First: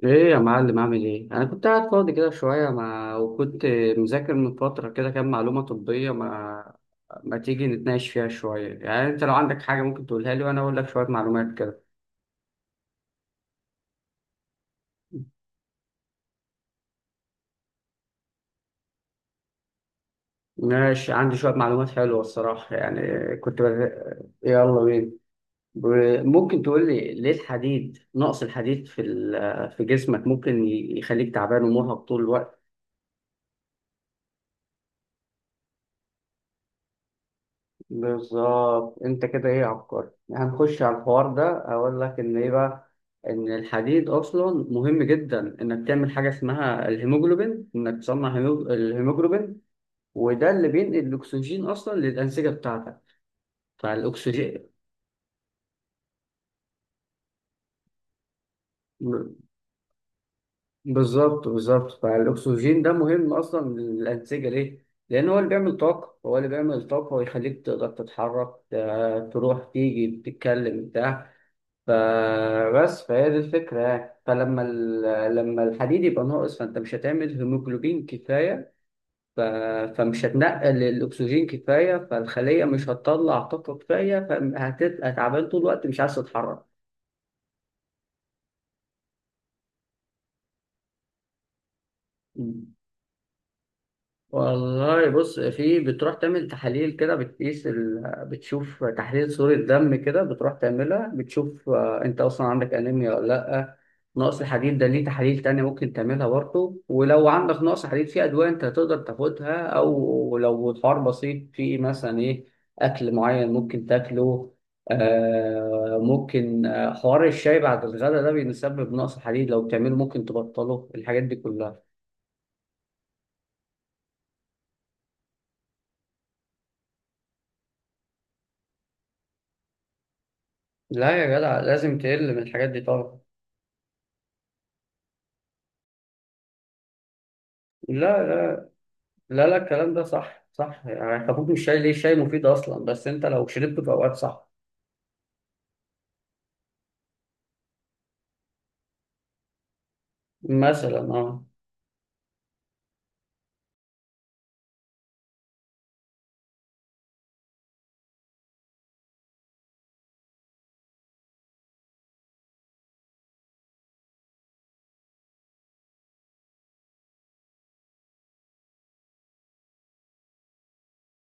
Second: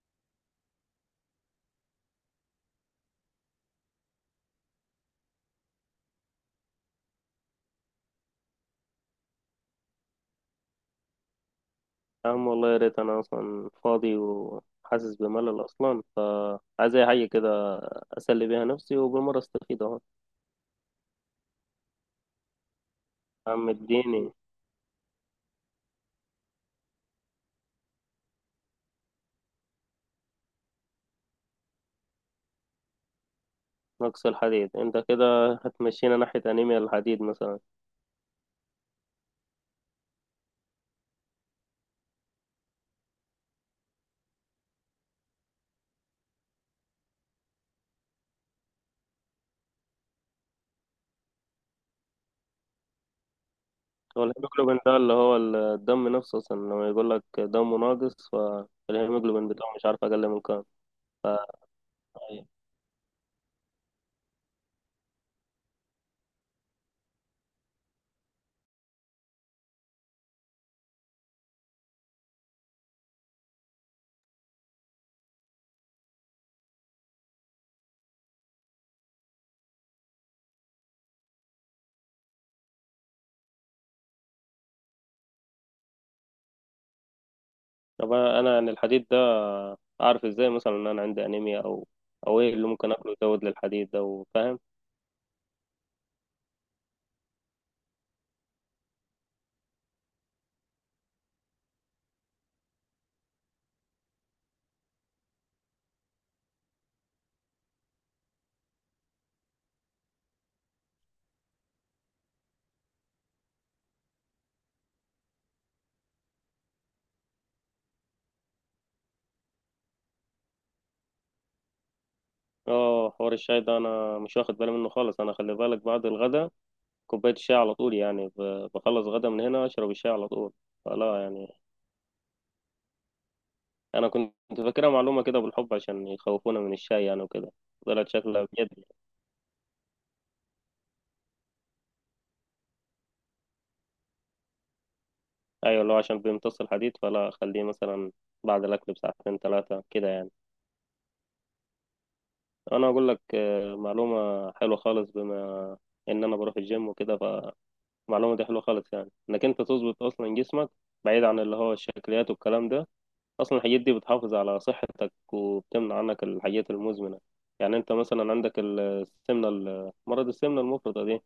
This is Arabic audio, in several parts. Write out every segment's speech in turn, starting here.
ايه يا معلم، عامل ايه؟ انا كنت قاعد فاضي كده شويه ما، وكنت مذاكر من فتره كده كام معلومه طبيه. ما تيجي نتناقش فيها شويه، يعني انت لو عندك حاجه ممكن تقولها لي وانا اقول لك شويه معلومات كده. يا عم، والله يا ريت انا اصلا فاضي وحاسس بملل اصلا، فعايز اي حاجه كده اسلي بيها نفسي وبالمره استفيد اهو. ماشي، عندي شويه معلومات حلوه الصراحه يعني. يا كنت عم بز... اديني. يلا بينا. ممكن تقول لي ليه الحديد، نقص الحديد في جسمك ممكن يخليك تعبان ومرهق طول الوقت؟ نقص الحديد؟ انت كده هتمشينا ناحيه انيميا الحديد مثلا. بالظبط، انت كده ايه، عبقري. هنخش على الحوار ده، اقول لك ان ايه بقى، ان الحديد اصلا مهم جدا انك تعمل حاجه اسمها الهيموجلوبين، انك تصنع الهيموجلوبين. وده اللي بينقل الاكسجين اصلا للانسجه بتاعتك. هو فالاكسجين الهيموجلوبين ده اللي هو الدم نفسه اصلا، لما يقول لك دمه ناقص فالهيموجلوبين بتاعه، مش عارف اقل من كام؟ ف... بالظبط، بالظبط، فالاكسجين ده مهم اصلا للانسجه. ليه؟ لان هو اللي بيعمل طاقه، هو اللي بيعمل طاقه ويخليك تقدر تتحرك، تروح تيجي تتكلم بتاع. فبس، فهي دي الفكرة يعني. فلما لما الحديد يبقى ناقص، فأنت مش هتعمل هيموجلوبين كفاية. ف... فمش هتنقل الأكسجين كفاية، فالخلية مش هتطلع طاقة كفاية، فهتبقى تعبان طول الوقت مش عايز تتحرك. طب انا عن الحديد ده، اعرف ازاي مثلا ان انا عندي انيميا، او ايه اللي ممكن اكله يزود للحديد ده؟ فاهم؟ والله بص، في بتروح تعمل تحاليل كده، بتقيس بتشوف تحليل صورة دم كده، بتروح تعملها، بتشوف انت اصلا عندك انيميا ولا لا. نقص الحديد ده، ليه تحاليل تانية ممكن تعملها برضه. ولو عندك نقص حديد، في ادوية انت تقدر تاخدها، او لو الحوار بسيط، في مثلا ايه، اكل معين ممكن تاكله. آه ممكن، حوار الشاي بعد الغداء ده بيسبب نقص حديد، لو بتعمله ممكن تبطله، الحاجات دي كلها. اه، حوار الشاي ده انا مش واخد بالي منه خالص. انا خلي بالك، بعد الغدا كوبايه الشاي على طول يعني، بخلص غدا من هنا اشرب الشاي على طول، لا فلا يا يعني. جدع، لازم تقل من الحاجات دي طبعا. انا كنت فاكرها معلومه كده بالحب، عشان يخوفونا من الشاي يعني وكده، طلعت لا شكلها لا. بجد. لا لا، الكلام ده صح، صح يعني. خفوف، مش شاي. ليه؟ الشاي مفيد اصلا، بس انت لو شربته في اوقات صح. ايوه، اللي هو عشان بيمتص الحديد، فلا خليه مثلا بعد الاكل بساعتين 3 كده يعني. مثلا اه. انا اقول لك معلومه حلوه خالص، بما ان انا بروح الجيم وكده، فمعلومه دي حلوه خالص يعني انك انت تظبط اصلا جسمك، بعيد عن اللي هو الشكليات والكلام ده. اصلا الحاجات دي بتحافظ على صحتك وبتمنع عنك الحاجات المزمنه. يعني انت مثلا عندك السمنه، مرض السمنه المفرطه دي.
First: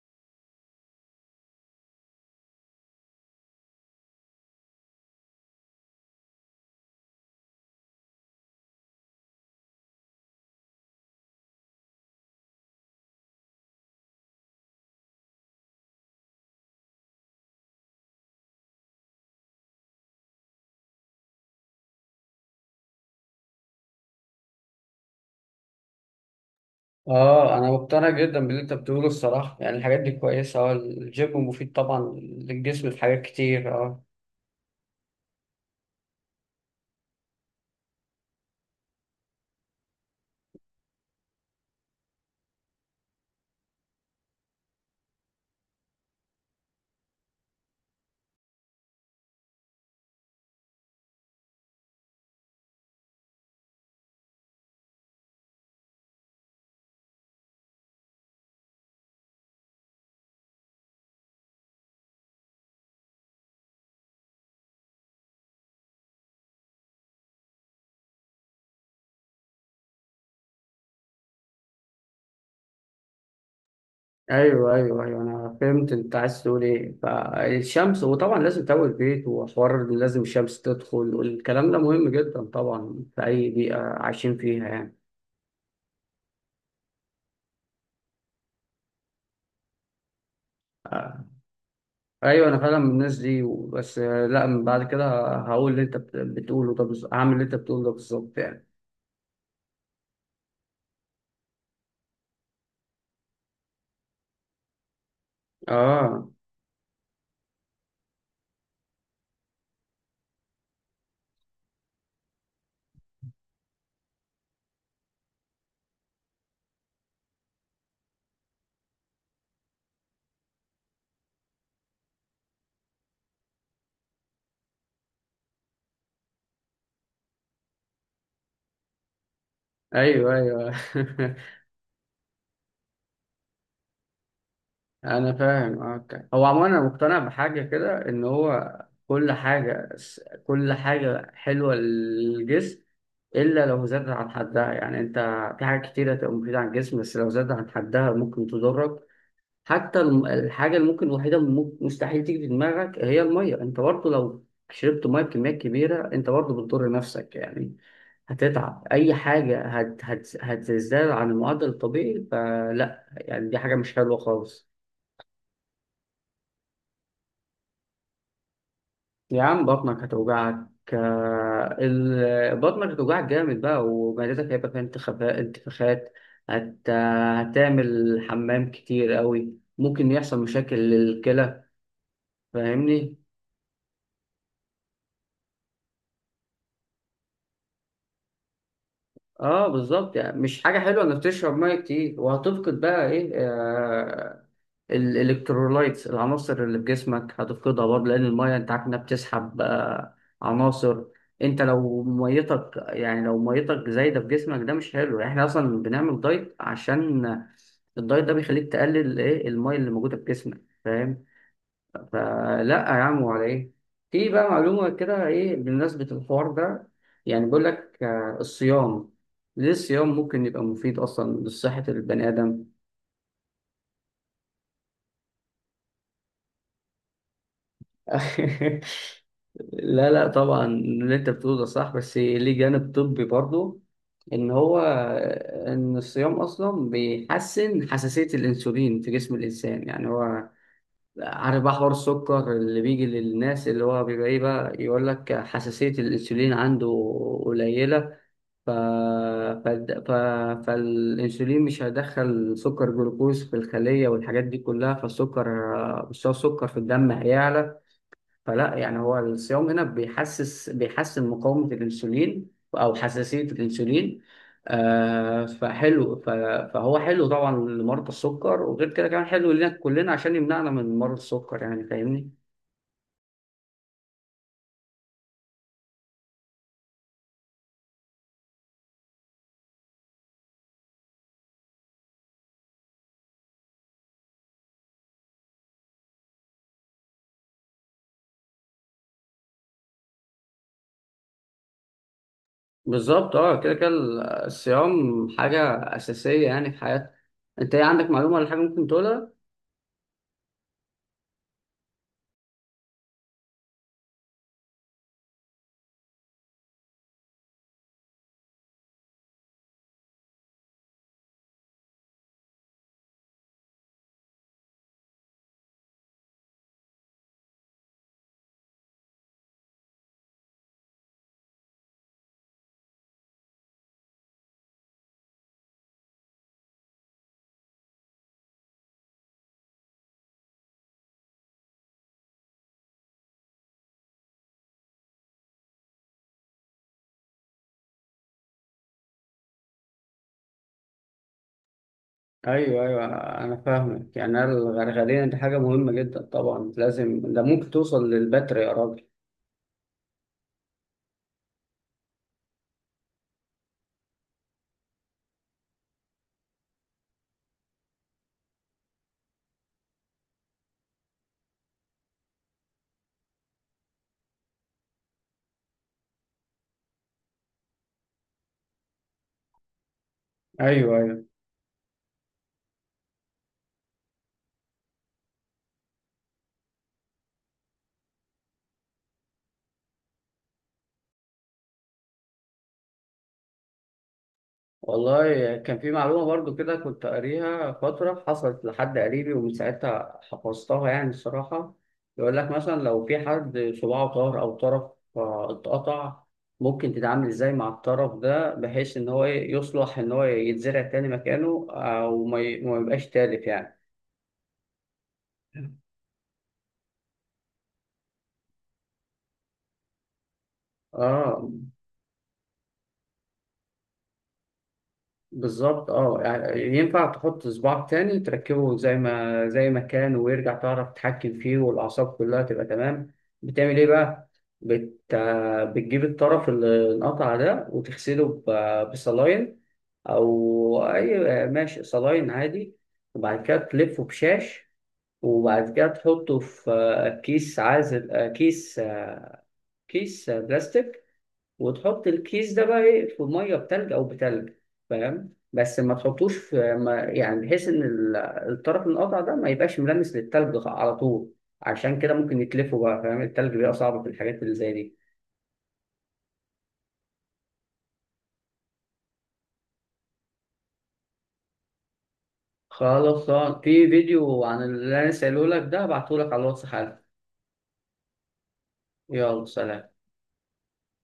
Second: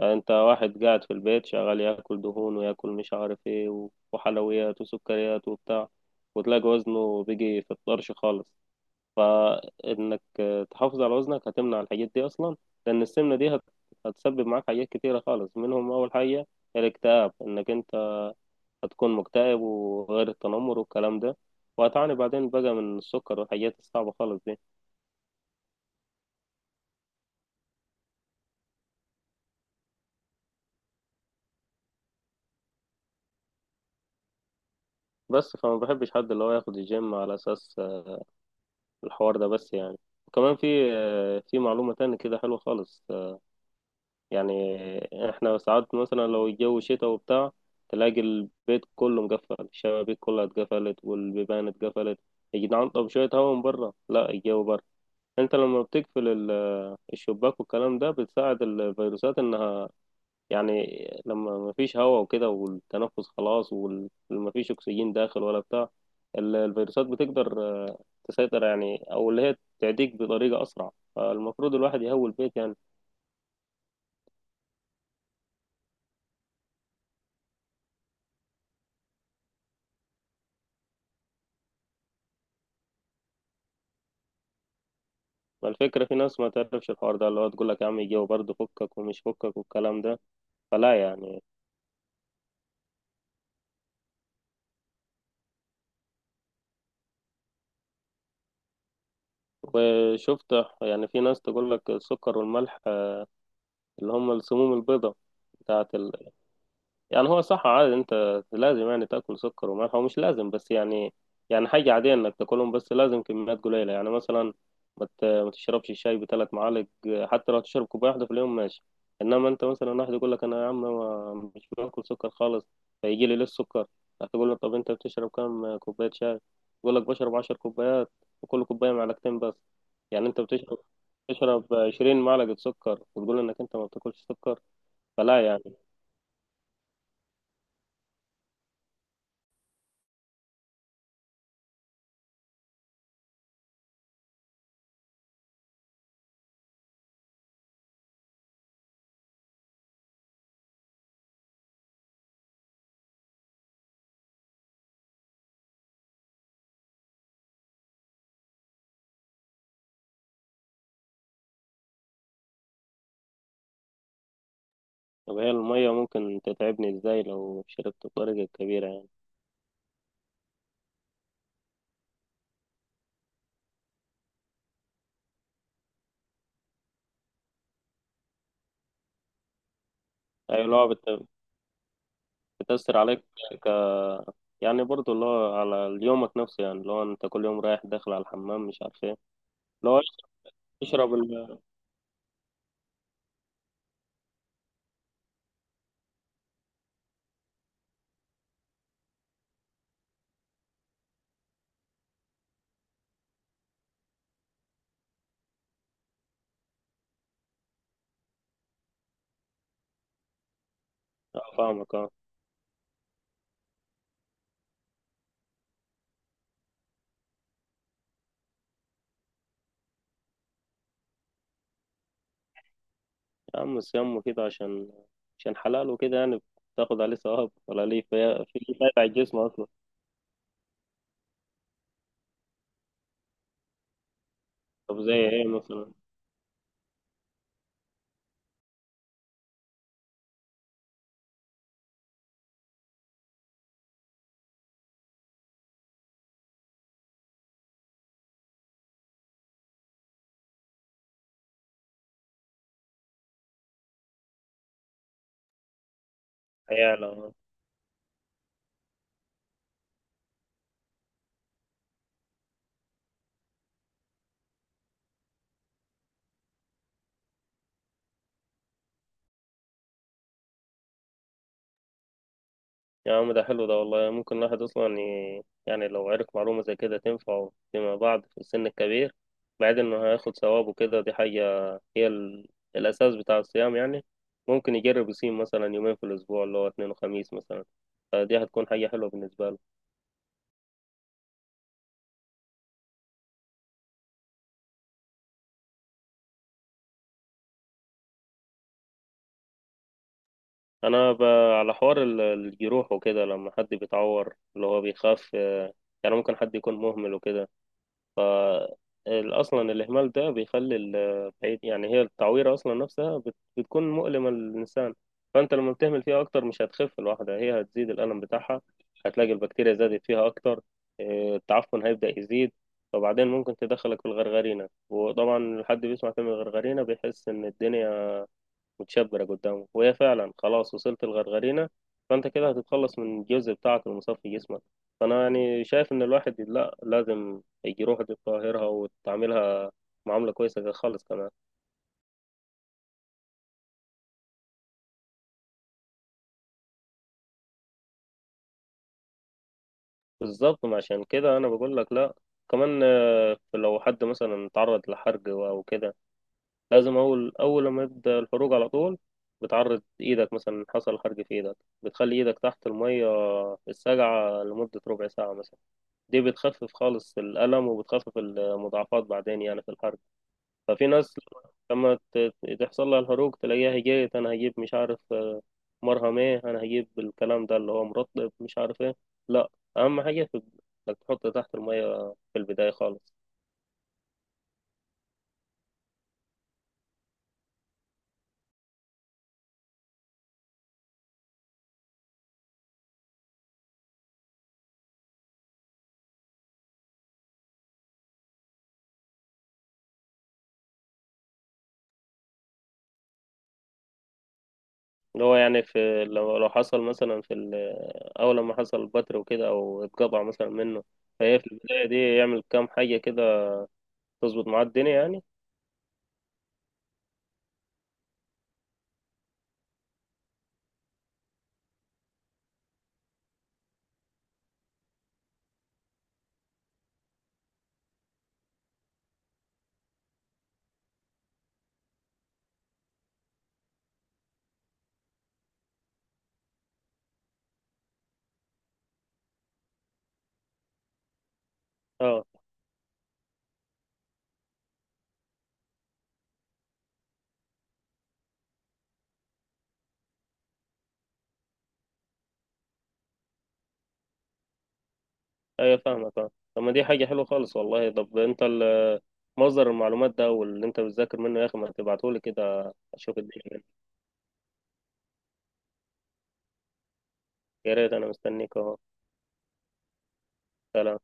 يعني انت واحد قاعد في البيت شغال ياكل دهون وياكل مش عارف ايه و- وحلويات وسكريات وبتاع، وتلاقي وزنه بيجي في الطرش خالص. فانك تحافظ على وزنك هتمنع الحاجات دي اصلا، لان السمنه دي هتسبب معاك حاجات كتيره خالص. منهم اول حاجه الاكتئاب، انك انت هتكون مكتئب، وغير التنمر والكلام ده، وهتعاني بعدين بقى من السكر والحاجات الصعبة خالص دي. اه، انا مقتنع جدا باللي انت بتقوله الصراحه يعني، الحاجات دي كويسه، اه الجيم مفيد طبعا للجسم، في حاجات كتير اه. بس فما بحبش حد اللي هو ياخد الجيم على أساس الحوار ده بس يعني. وكمان في معلومة تانية كده حلوة خالص. يعني احنا ساعات مثلا لو الجو شتاء وبتاع، تلاقي البيت كله مقفل، الشبابيك كلها اتقفلت والبيبان اتقفلت. يا جدعان، طب شوية هوا من بره. لا الجو بره. انت لما بتقفل الشباك والكلام ده، بتساعد الفيروسات انها يعني لما مفيش هواء وكده والتنفس خلاص ومفيش أكسجين داخل ولا بتاع، الفيروسات بتقدر تسيطر يعني، أو اللي هي تعديك بطريقة أسرع، فالمفروض الواحد يهوي البيت يعني. ايوه ايوه ايوه، انا فهمت انت عايز تقول ايه، فالشمس، وطبعا لازم تقوي البيت، وحوار إن لازم الشمس تدخل، والكلام ده مهم جدا طبعا في اي بيئه عايشين فيها يعني. ما الفكرة في ناس ما تعرفش الحوار ده، اللي هو تقول لك يا عم الجو برد فكك ومش فكك والكلام ده، فلا آه. يعني. ايوه، انا فعلا من الناس دي، بس لا، من بعد كده هقول اللي انت بتقوله ده بالظبط، هعمل اللي انت بتقوله ده بالظبط يعني. وشفت، يعني في ناس تقول لك السكر والملح اللي هم السموم البيضاء بتاعت اه يعني هو صح عادي، انت لازم يعني تاكل سكر وملح، هو مش لازم بس يعني، حاجه عاديه انك تاكلهم، بس لازم كميات قليله يعني مثلا. ما تشربش الشاي بثلاث معالق. حتى لو تشرب كوبايه واحده في اليوم ماشي. انما انت مثلا واحد يقول لك انا يا عم مش باكل سكر خالص، فيجي لي ليه السكر؟ هتقول له طب انت بتشرب كام كوبايه شاي؟ يقول لك بشرب 10 كوبايات، وكل كوبايه معلقتين بس. يعني ايوه انت ايوه بتشرب تشرب 20 معلقه سكر، وتقول انك انت ما بتاكلش سكر، انا فلا يعني. فاهم، اوكي. هو عموما انا مقتنع بحاجه كده، ان هو كل حاجه، كل حاجه حلوه للجسم الا لو زادت عن حدها، يعني انت في حاجات كتيره تبقى مفيده عن الجسم، بس لو زادت عن حدها ممكن تضرك. حتى الحاجة اللي ممكن، الوحيدة اللي مستحيل تيجي في دماغك، هي المية. انت برضه لو شربت مية بكميات كبيرة انت برضه بتضر نفسك يعني، هتتعب، اي حاجة هت هت هتزداد عن المعدل الطبيعي، فلا يعني دي حاجة مش حلوة خالص. طب هي المية ممكن تتعبني ازاي لو شربت بطريقة كبيرة يعني؟ يا عم بطنك هتوجعك. بطنك هتوجعك جامد بقى، ومعدتك هيبقى فيها انتفاخات. هتعمل حمام كتير قوي. ممكن يحصل أي مشاكل لو للكلى. بتأثر فاهمني. عليك. ك... يعني برضو اللي هو على يومك نفسه يعني، لو أنت كل يوم رايح داخل على الحمام مش عارف ايه. اه لو بالظبط، يعني مش حاجه حلوه تشرب انك تشرب ال ميه كتير، وهتفقد بقى ايه، آه، الالكترولايتس، العناصر اللي في جسمك هتفقدها برضه، لان الميه انت عارف انها بتسحب آه عناصر. انت لو ميتك، يعني لو ميتك زايده في جسمك ده مش حلو، يعني احنا اصلا بنعمل دايت عشان الدايت ده بيخليك تقلل ايه الميه اللي موجوده في جسمك، فاهم؟ آه، فاهمك اه. فلا يا عم، ولا ايه؟ في بقى معلومة كده ايه بمناسبة الحوار ده، يعني بيقول لك الصيام، ليه الصيام ممكن يبقى مفيد اصلا لصحة البني ادم؟ يا عم الصيام مفيد عشان حلال وكده يعني، بتاخد عليه ثواب، ولا ليه في فايدة على الجسم أصلا؟ لا لا، طبعا اللي انت بتقوله ده صح، بس ليه جانب طبي برضه، ان هو طب زي ايه مثلا؟ ان الصيام اصلا بيحسن حساسية الانسولين في جسم الانسان، يعني هو عارف بقى حوار السكر اللي بيجي للناس، اللي هو بيبقى ايه بقى، يقول لك حساسية الانسولين عنده قليلة. ف... ف... ف... فالانسولين مش هيدخل سكر جلوكوز في الخلية، والحاجات دي كلها. فالسكر، مستوى السكر في الدم هيعلى. هيعلى. فلا يعني، هو الصيام هنا بيحسن مقاومة الأنسولين، أو حساسية الأنسولين، آه فحلو، فهو حلو طبعا لمرضى السكر، وغير كده كمان حلو لنا كلنا عشان يمنعنا من مرض السكر يعني فاهمني. يا عم ده حلو ده والله، ممكن الواحد أصلا يعني لو عرف معلومة زي كده تنفعه فيما بعد في السن الكبير، بعد إنه هياخد ثواب وكده. دي حاجة هي الأساس بتاع الصيام يعني. ممكن يجرب يصيم مثلا يومين في الأسبوع، اللي هو اثنين وخميس مثلا، فدي هتكون حاجة حلوة بالنسبة له. بالظبط اه، كده كده، الصيام حاجة أساسية يعني في حياتنا. أنت إيه عندك معلومة ولا حاجة ممكن تقولها؟ أنا ب... على حوار الجروح وكده لما حد بيتعور، اللي هو بيخاف يعني ممكن حد يكون مهمل وكده. ف اصلا الاهمال ده بيخلي بعيد يعني. هي التعويره اصلا نفسها بتكون مؤلمه للانسان. فانت لما بتهمل فيها اكتر مش هتخف الواحده، هي هتزيد الالم بتاعها، هتلاقي البكتيريا زادت فيها اكتر. إيه، التعفن هيبدا يزيد. فبعدين ممكن تدخلك في الغرغرينه، وطبعا الحد بيسمع كلمه غرغرينه بيحس ان الدنيا متشبرة قدامه، وهي فعلا خلاص وصلت الغرغرينة. فأنت كده هتتخلص من الجزء بتاعك المصفي جسمك. فأنا يعني شايف إن الواحد لا، لازم يروح يطهرها وتعملها معاملة كويسة كده خالص كمان. ايوه ايوه، انا فاهمك. يعني الغرغرية دي حاجة مهمة جدا طبعا لازم، ده ممكن توصل للبتر يا راجل. بالظبط، ما عشان كده أنا بقول لك لا. كمان لو حد مثلا تعرض لحرق أو كده، لازم أول، أول لما يبدأ الحروق على طول، بتعرض إيدك مثلا، حصل حرق في إيدك، بتخلي إيدك تحت المية الساقعة لمدة ربع ساعة مثلا. دي بتخفف خالص الألم، وبتخفف المضاعفات بعدين يعني في الحرق. ففي ايوه ناس ايوه. لما تحصل لها الحروق، تلاقيها هجيت أنا هجيب مش عارف مرهم إيه، أنا هجيب الكلام ده اللي هو مرطب مش عارف إيه. لا، أهم حاجة في إنك تحط تحت المية في البداية خالص. والله كان في معلومة برضو كده كنت قاريها فترة، حصلت لحد قريبي ومن ساعتها حفظتها يعني الصراحة. يقول لك مثلا لو في حد صباعه طار، أو طرف اتقطع، ممكن تتعامل إزاي مع الطرف ده بحيث إن هو يصلح، إن هو يتزرع تاني مكانه، أو ما يبقاش تالف يعني. اللي هو يعني في لو حصل مثلا في أول لما حصل بتر وكده أو اتقطع مثلا منه، فهي آه. في البداية دي يعمل كام حاجة كده تظبط معاه الدنيا يعني. بالظبط اه، يعني ينفع تحط صباعك تاني، تركبه زي ما كان، ويرجع تعرف تتحكم فيه، والأعصاب كلها تبقى تمام. بتعمل ايه بقى؟ بت... بتجيب الطرف اللي انقطع ده، وتغسله بصلاين، أو أي ماشي، صلاين عادي، وبعد كده تلفه بشاش، وبعد كده تحطه في كيس عازل، كيس بلاستيك، وتحط اه الكيس ده بقى ايه في ميه بتلج، او بتلج. فاهم، بس ما تحطوش في، ما يعني بحيث ان الطرف القطع ده ما يبقاش ملامس للتلج على طول، عشان كده ممكن يتلفوا بقى. فاهم، التلج بيبقى صعب في الحاجات اللي زي دي. ايوه، فاهمك فاهم. طب ما دي حاجة حلوة خالص والله. طب انت مصدر المعلومات ده واللي انت بتذاكر منه يا اخي، ما تبعتهولي كده اشوف خلاص، الدنيا منه. في فيديو عن اللي انا سألهولك ده هبعتهولك على الواتس حالا. يا ريت انا مستنيك اهو. يلا سلام. سلام.